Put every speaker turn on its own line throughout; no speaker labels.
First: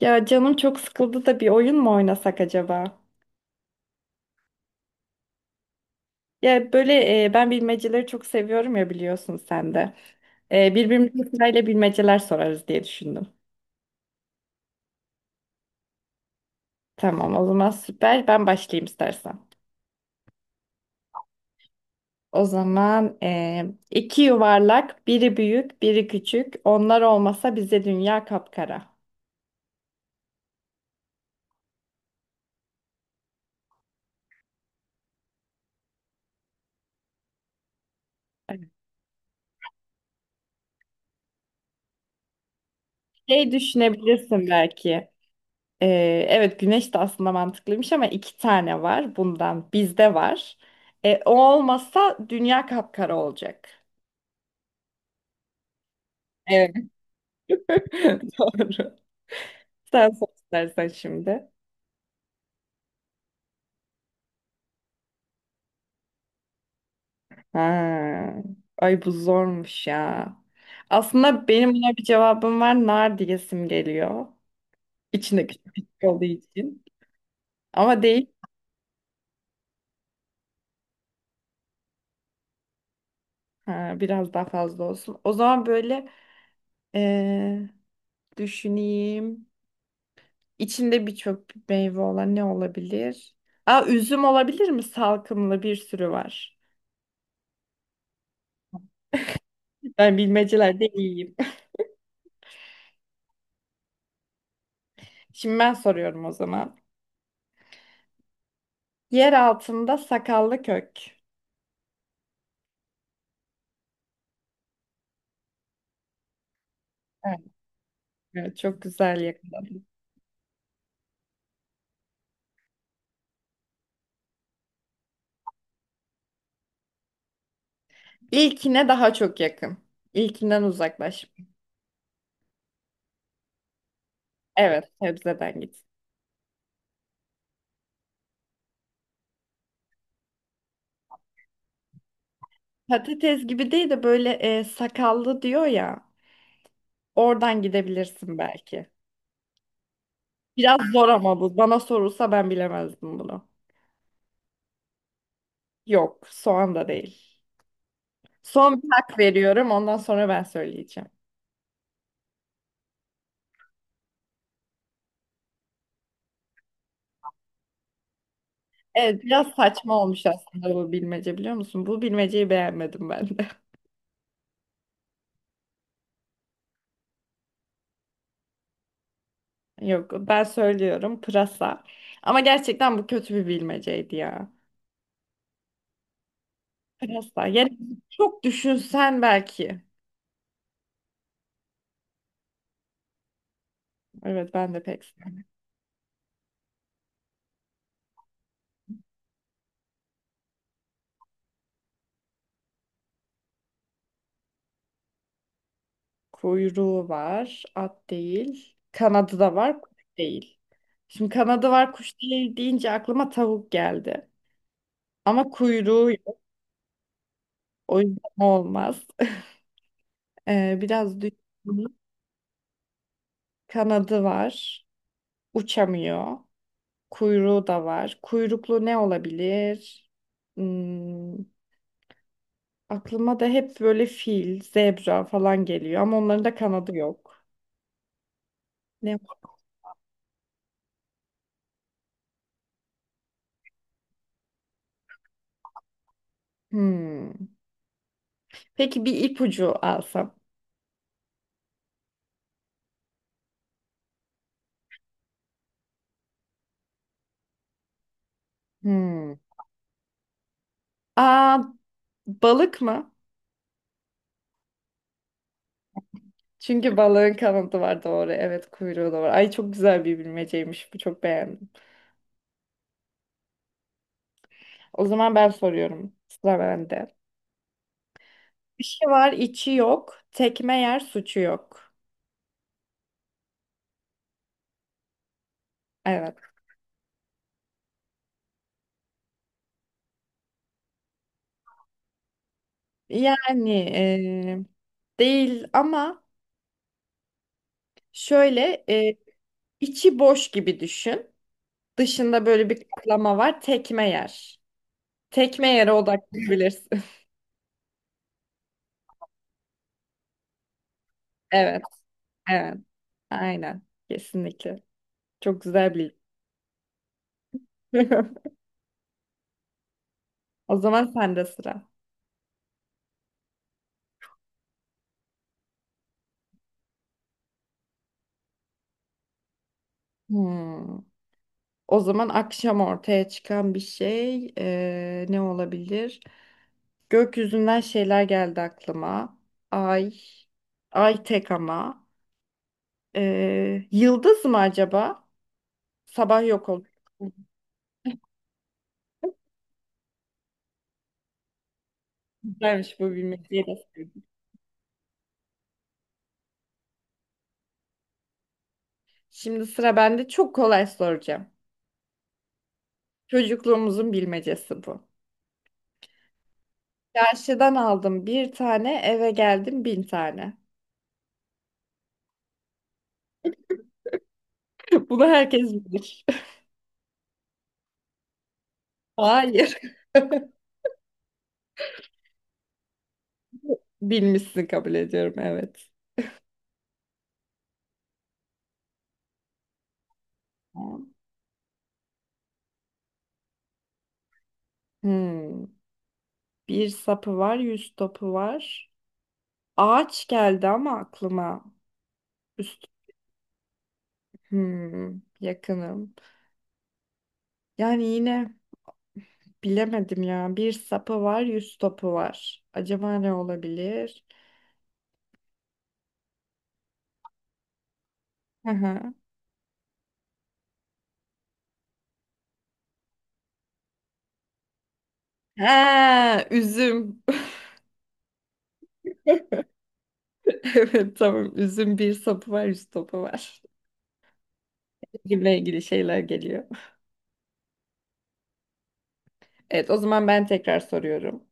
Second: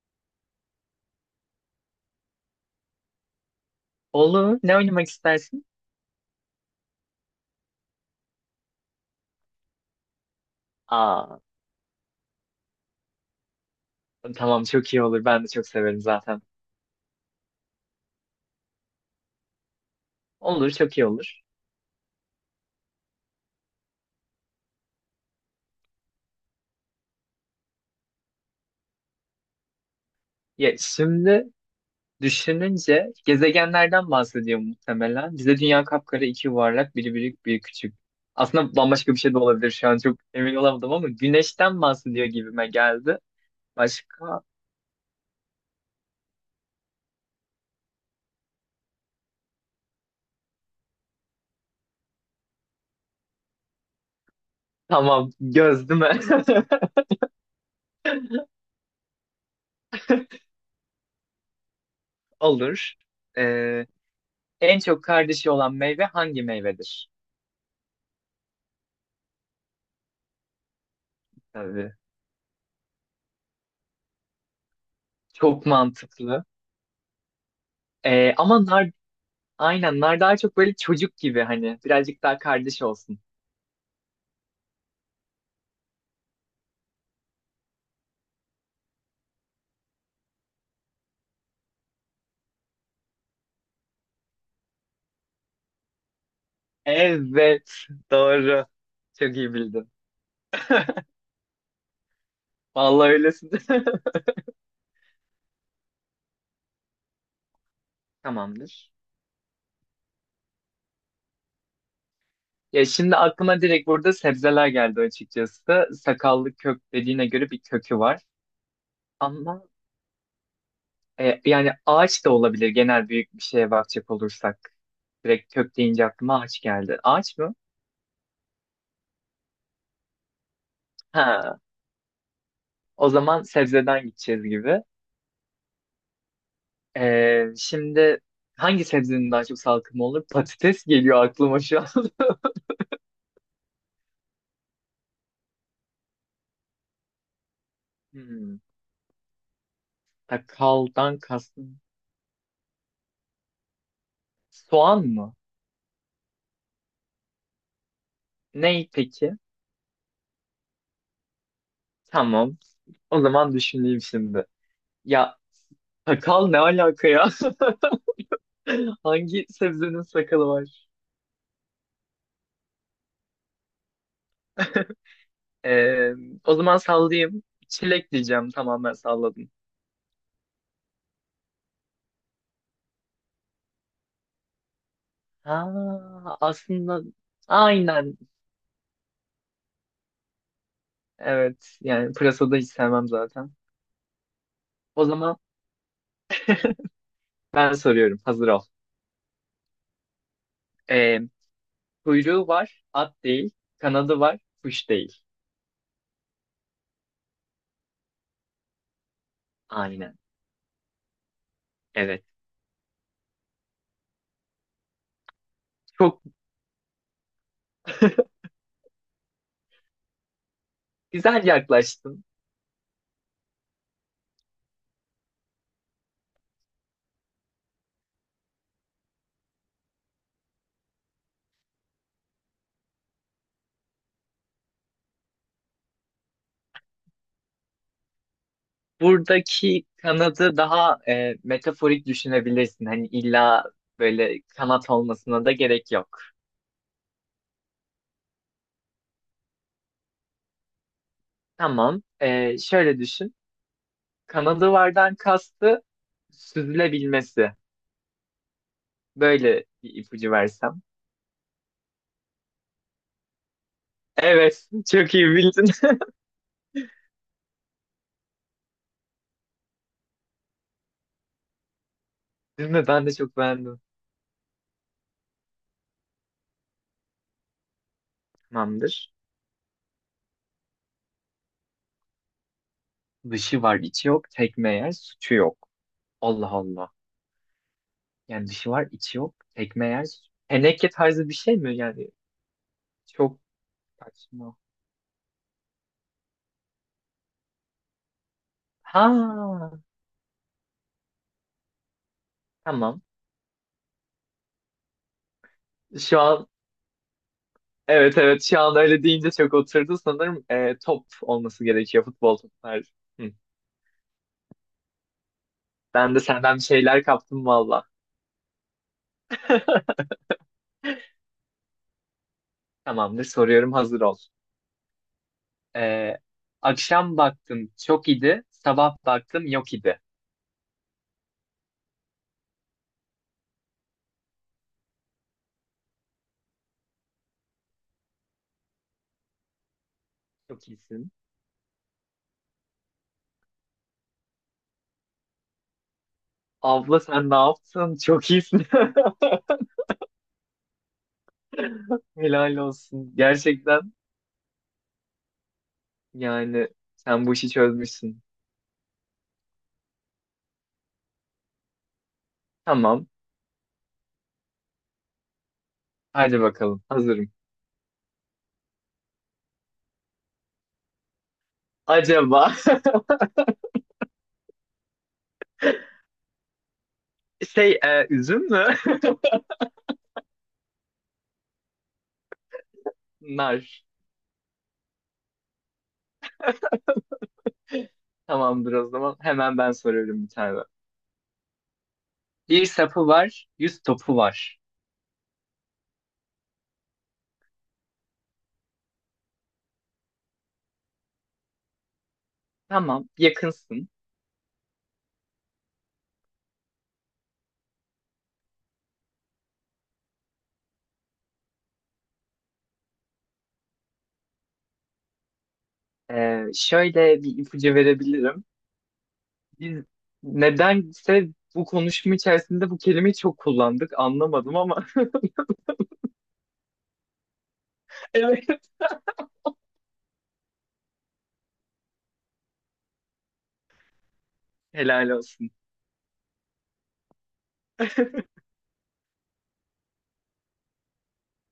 Ya canım çok sıkıldı da bir oyun mu oynasak acaba?
Olur. Ne oynamak istersin?
Ya böyle ben bilmeceleri çok seviyorum ya biliyorsun sen de. Birbirimize
Aa,
sırayla bilmeceler sorarız diye düşündüm.
tamam çok iyi olur. Ben de çok severim zaten.
Tamam o zaman süper. Ben başlayayım istersen.
Olur, çok iyi olur.
O zaman iki yuvarlak, biri büyük, biri küçük. Onlar olmasa bize dünya kapkara.
Ya şimdi düşününce gezegenlerden bahsediyor muhtemelen. Bize dünya kapkara, iki yuvarlak, biri büyük, biri küçük.
Evet.
Aslında bambaşka bir şey de olabilir şu an çok emin olamadım ama güneşten bahsediyor gibime geldi.
Şey
Başka?
düşünebilirsin belki. Evet güneş de aslında mantıklıymış ama iki tane var bundan bizde var. O olmasa dünya kapkara olacak.
Tamam, göz değil mi?
Evet. Doğru. Sen sor istersen şimdi.
Olur. Ee, En çok kardeşi olan meyve hangi meyvedir?
Ha. Ay bu zormuş ya. Aslında benim
Tabii.
buna bir cevabım var. Nar diyesim geliyor. İçinde
Çok
küçük küçük olduğu
mantıklı.
için. Ama değil.
Ama nar aynen. Nar daha çok böyle çocuk gibi hani. Birazcık daha kardeş olsun.
Ha, biraz daha fazla olsun. O zaman böyle ee, düşüneyim. İçinde birçok meyve olan ne olabilir? Aa, üzüm olabilir mi? Salkımlı bir sürü var.
Evet. Doğru. Çok iyi bildin.
Ben bilmecelerde iyiyim.
Vallahi öylesin.
Şimdi ben soruyorum o zaman.
Tamamdır.
Yer altında sakallı kök.
Ya şimdi aklıma direkt burada sebzeler geldi açıkçası. Sakallı kök dediğine
Evet,
göre bir kökü var.
evet, çok güzel yakın.
Ama yani ağaç da olabilir genel büyük bir şeye bakacak olursak. Direkt kök deyince aklıma ağaç geldi. Ağaç mı?
İlkine daha çok yakın. İlkinden uzaklaş.
Ha, o zaman sebzeden gideceğiz gibi.
Evet, sebzeden git.
Şimdi hangi sebzenin daha çok salkımı olur? Patates geliyor aklıma şu an.
Patates gibi değil de böyle sakallı diyor ya. Oradan gidebilirsin
Hmm,
belki. Biraz zor
sakaldan
ama bu. Bana
kastın
sorulsa ben bilemezdim bunu.
soğan mı?
Yok, soğan da değil. Son bir
Ney
hak
peki?
veriyorum. Ondan sonra ben söyleyeceğim.
Tamam. O zaman düşüneyim şimdi. Ya sakal ne alaka ya?
Evet, biraz
Hangi
saçma
sebzenin
olmuş
sakalı
aslında
var?
bu bilmece biliyor musun? Bu bilmeceyi beğenmedim ben de.
Ee, O zaman sallayayım. Çilek diyeceğim. Tamam ben salladım.
Yok, ben söylüyorum pırasa. Ama gerçekten bu kötü bir bilmeceydi ya.
Ha, aslında
Pırasa. Yani
aynen.
çok düşünsen belki.
Evet. Yani pırasada hiç sevmem zaten.
Evet, ben de pek
O zaman
sevmem.
ben soruyorum. Hazır ol. Ee, Kuyruğu var, at değil. Kanadı var, kuş değil.
Kuyruğu var, at değil. Kanadı da var, kuş
Aynen.
değil. Şimdi kanadı var, kuş
Evet.
değil deyince aklıma tavuk geldi. Ama kuyruğu
Çok
yok. O yüzden olmaz. Biraz
güzel
düşün.
yaklaştın.
Kanadı var. Uçamıyor. Kuyruğu da var. Kuyruklu ne olabilir? Hmm, aklıma da hep böyle fil, zebra falan geliyor ama onların da kanadı yok. Ne?
Buradaki kanadı daha metaforik düşünebilirsin. Hani illa böyle kanat olmasına da gerek yok.
Hmm. Peki bir ipucu alsam.
Tamam. Şöyle düşün. Kanadı vardan kastı süzülebilmesi.
Hmm.
Böyle bir ipucu versem.
Aa, balık mı?
Evet. Çok iyi bildin.
Çünkü balığın kanadı var doğru. Evet kuyruğu da var. Ay çok güzel bir bilmeceymiş. Bu çok beğendim.
Değil mi? Ben de çok beğendim.
O zaman ben soruyorum. Sıra bende. Dışı
Tamamdır.
var, içi yok. Tekme yer, suçu yok.
Dışı var, içi yok. Tekme yer, suçu yok.
Evet.
Allah Allah. Yani dışı var, içi yok. Ekmeği yer. Teneke tarzı bir şey mi? Yani çok
Yani
saçma.
değil ama şöyle
Ha,
içi boş gibi düşün. Dışında böyle bir
tamam.
kaplama var. Tekme yer. Tekme yere
Şu an
odaklanabilirsin.
evet, evet, şu an öyle deyince çok oturdu sanırım. Top olması
Evet,
gerekiyor, futbol
evet.
topları. Hı.
Aynen. Kesinlikle. Çok güzel
Ben
bir.
de senden bir şeyler kaptım valla.
O zaman sende sıra.
Tamamdır, soruyorum, hazır ol. Ee, Akşam baktım çok iyiydi. Sabah baktım yok idi.
Hmm. O zaman akşam ortaya çıkan bir şey ne olabilir? Gökyüzünden şeyler geldi aklıma. Ay.
Çok iyisin.
Ay tek ama. Yıldız mı acaba? Sabah yok oldu.
Abla sen ne yaptın? Çok iyisin. Helal
Güzelmiş bu
olsun.
bilmeceyi de
Gerçekten
sevdim.
yani sen bu işi çözmüşsün.
Şimdi sıra bende çok kolay soracağım.
Tamam.
Çocukluğumuzun bilmecesi bu.
Hadi bakalım. Hazırım.
Çarşıdan aldım bir tane, eve geldim bin tane.
Acaba
Bunu herkes bilir.
üzüm mü?
Hayır.
Nar.
Bilmişsin kabul ediyorum, evet.
Tamamdır o zaman. Hemen ben soruyorum bir tane. Bir sapı var, yüz topu var.
Hmm. Bir sapı var, yüz topu var. Ağaç geldi ama aklıma. Üst.
Tamam, yakınsın.
Hmm. Yakınım. Yani yine bilemedim ya. Bir sapı var, yüz topu var. Acaba ne olabilir?
E, şöyle bir ipucu verebilirim.
Hı hı.
Biz nedense bu konuşma içerisinde bu kelimeyi çok kullandık. Anlamadım ama
Ha, üzüm.
evet.
Evet tamam. Üzüm bir sapı var, yüz topu var.
Helal olsun.
Üzümle ilgili şeyler geliyor. Evet o zaman ben tekrar soruyorum.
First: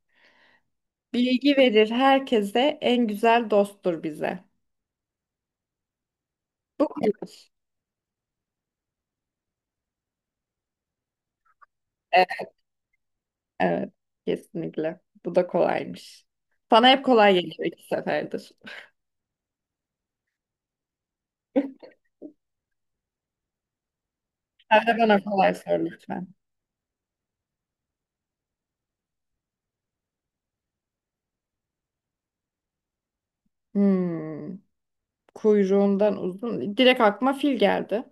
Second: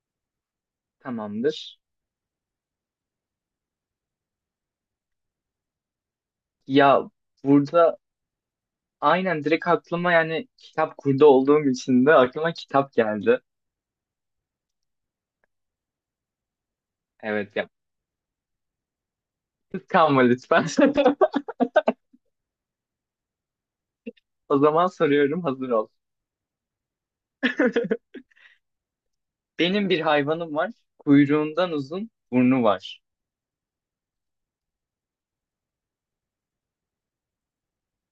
Bilgi
Tamamdır.
verir herkese, en güzel dosttur bize. Bu kolay.
Ya burada aynen direkt aklıma, yani kitap kurdu olduğum için de,
Evet,
aklıma kitap geldi.
evet kesinlikle. Bu da kolaymış. Sana hep kolay
Evet
geliyor
ya.
iki seferdir.
Kıskanma lütfen. O
Sen
zaman
de bana
soruyorum,
kolay
hazır
sor
ol.
lütfen.
Benim bir hayvanım var. Kuyruğundan uzun burnu var.
Hmm. Kuyruğundan uzun. Direkt aklıma fil geldi.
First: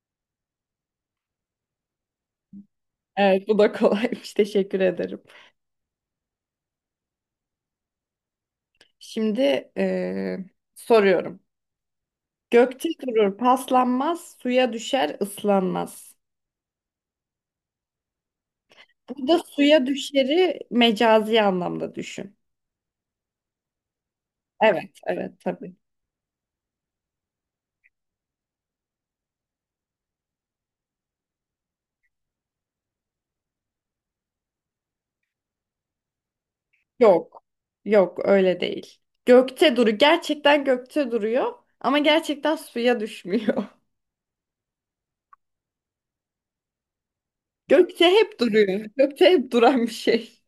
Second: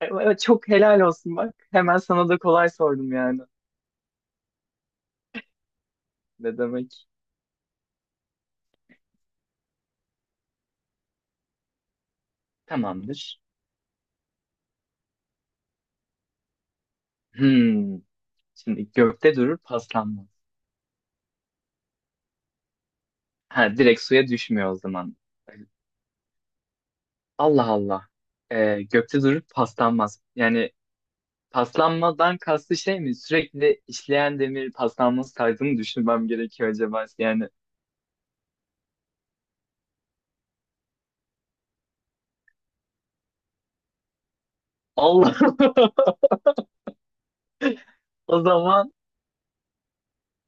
Evet, çok helal olsun bak. Hemen sana da kolay sordum yani.
Evet, bu da kolaymış. Teşekkür ederim.
Ne demek?
Şimdi soruyorum. Gökte durur,
Tamamdır.
paslanmaz, suya düşer, ıslanmaz.
Hmm. Şimdi gökte
Burada
durur
suya
paslanmaz.
düşeri mecazi anlamda düşün.
Ha, direkt suya düşmüyor o
Evet,
zaman.
evet tabii.
Allah Allah. Gökte durur paslanmaz. Yani paslanmadan kastı şey mi? Sürekli işleyen demir paslanması tarzını düşünmem gerekiyor acaba.
Yok,
Yani
yok öyle değil. Gökte duru, gerçekten gökte duruyor ama gerçekten suya düşmüyor.
Allah,
Gökte hep
o
duruyor.
zaman
Gökte hep duran bir şey.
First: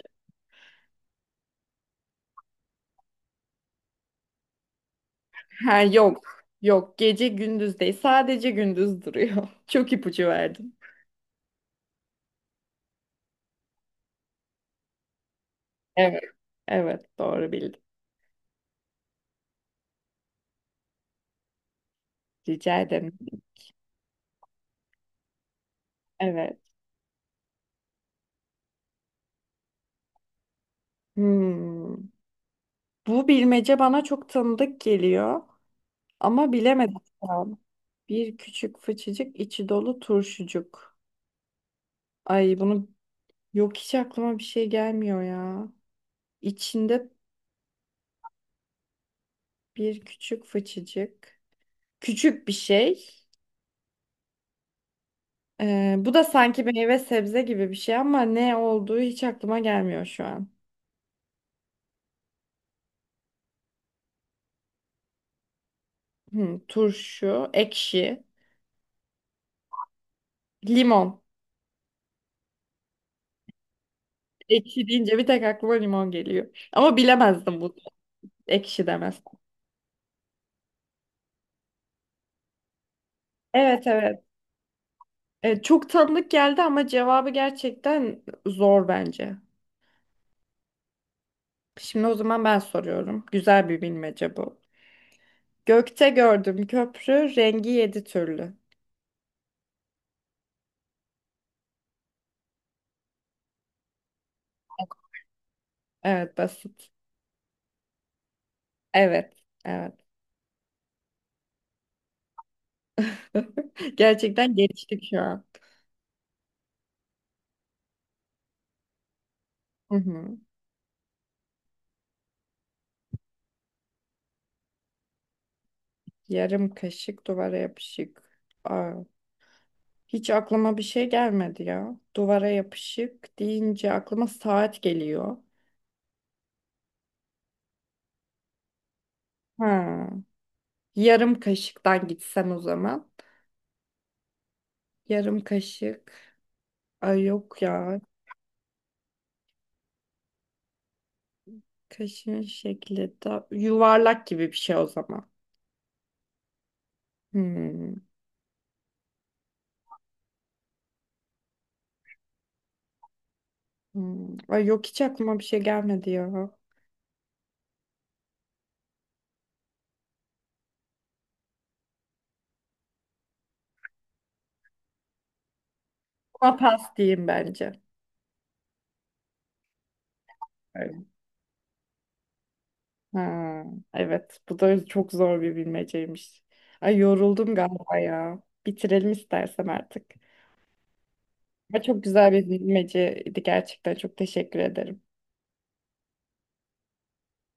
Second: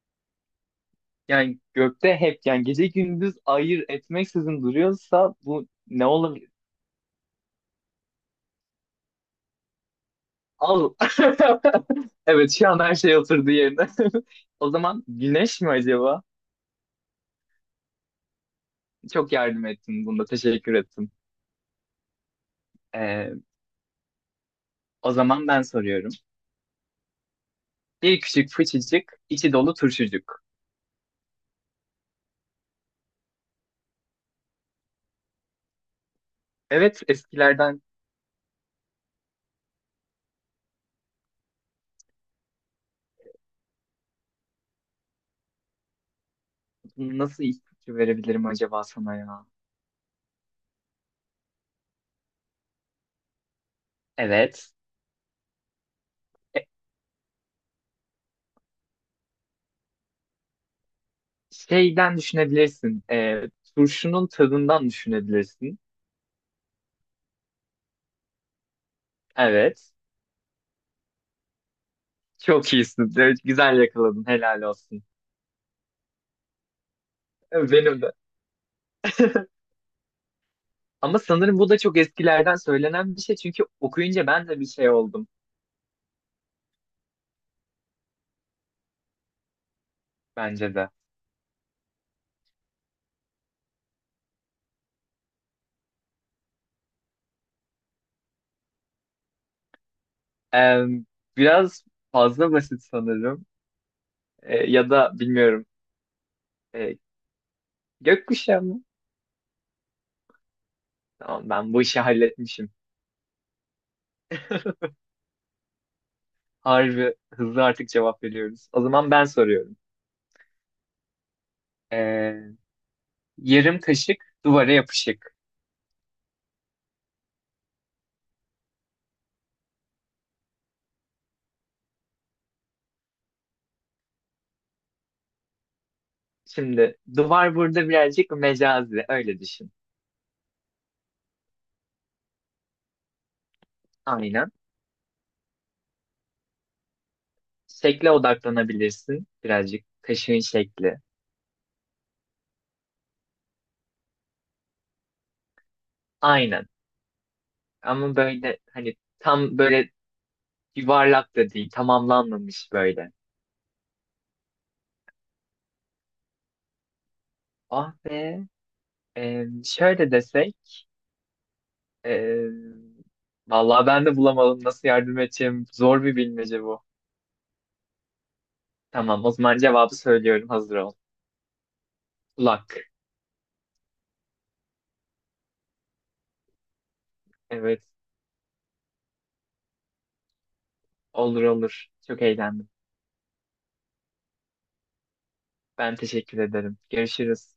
yani gökte hep, yani gece gündüz ayır etmeksizin duruyorsa bu
Ha,
ne
yok.
olabilir?
Yok. Gece gündüz değil. Sadece gündüz duruyor. Çok ipucu verdin.
Al. Evet şu an her şey oturdu yerine. O zaman güneş mi
Evet.
acaba?
Evet. Doğru bildin.
Çok yardım ettin bunda. Teşekkür ettim.
Rica ederim.
Ee, O zaman ben soruyorum.
Evet.
Bir küçük fıçıcık, içi dolu turşucuk.
Hmm. Bu bilmece bana çok tanıdık geliyor. Ama bilemedim
Evet
şu an.
eskilerden.
Bir küçük fıçıcık içi dolu turşucuk. Ay bunu yok hiç aklıma bir şey gelmiyor ya. İçinde
Nasıl ipucu verebilirim acaba sana ya?
bir küçük fıçıcık. Küçük bir şey.
Evet.
Bu da
E,
sanki meyve sebze gibi bir şey ama ne olduğu hiç aklıma gelmiyor şu an.
şeyden düşünebilirsin. Turşunun tadından düşünebilirsin.
Hı, turşu, ekşi,
Evet.
limon.
Çok iyisin. Evet, güzel yakaladın. Helal
Ekşi
olsun.
deyince bir tek aklıma limon geliyor. Ama
E,
bilemezdim bunu.
benim de.
Ekşi demez.
Ama sanırım bu da çok eskilerden söylenen bir şey. Çünkü
Evet evet.
okuyunca ben de bir şey oldum.
Çok tanıdık geldi ama cevabı gerçekten zor bence.
Bence de.
Şimdi o zaman ben soruyorum. Güzel bir bilmece bu. Gökte gördüm köprü, rengi yedi türlü.
E, biraz fazla basit sanırım. E, ya da bilmiyorum.
Evet basit.
E, gökkuşağı mı?
Evet. Evet.
Tamam ben bu işi halletmişim.
Gerçekten geliştik şu an.
Harbi hızlı artık cevap veriyoruz. O zaman ben soruyorum.
Hı hı.
Ee, Yarım kaşık duvara yapışık.
Yarım kaşık duvara yapışık. Aa. Hiç aklıma bir şey gelmedi ya. Duvara yapışık deyince aklıma saat geliyor.
Şimdi duvar burada birazcık mecazi öyle düşün.
Ha, yarım kaşıktan gitsem o zaman.
Aynen.
Yarım kaşık. Ay yok ya.
Şekle odaklanabilirsin, birazcık kaşığın şekli.
Kaşığın şekli de yuvarlak gibi bir şey o zaman.
Aynen.
Hmm,
Ama böyle hani tam böyle yuvarlak da değil, tamamlanmamış böyle.
hmm. Ay yok hiç aklıma bir şey gelmedi ya.
Ah be. Şöyle desek. ee, Vallahi ben de bulamadım, nasıl yardım edeceğim. Zor bir
Buna
bilmece bu.
pas diyeyim bence.
Tamam o zaman cevabı söylüyorum, hazır ol.
Evet.
Kulak.
Ha, evet bu da çok zor bir bilmeceymiş. Ay yoruldum
Evet,
galiba ya. Bitirelim istersen artık.
olur
Ama
olur.
çok
Çok
güzel bir
eğlendim.
bilmeceydi gerçekten. Çok teşekkür ederim.
Ben teşekkür ederim. Görüşürüz.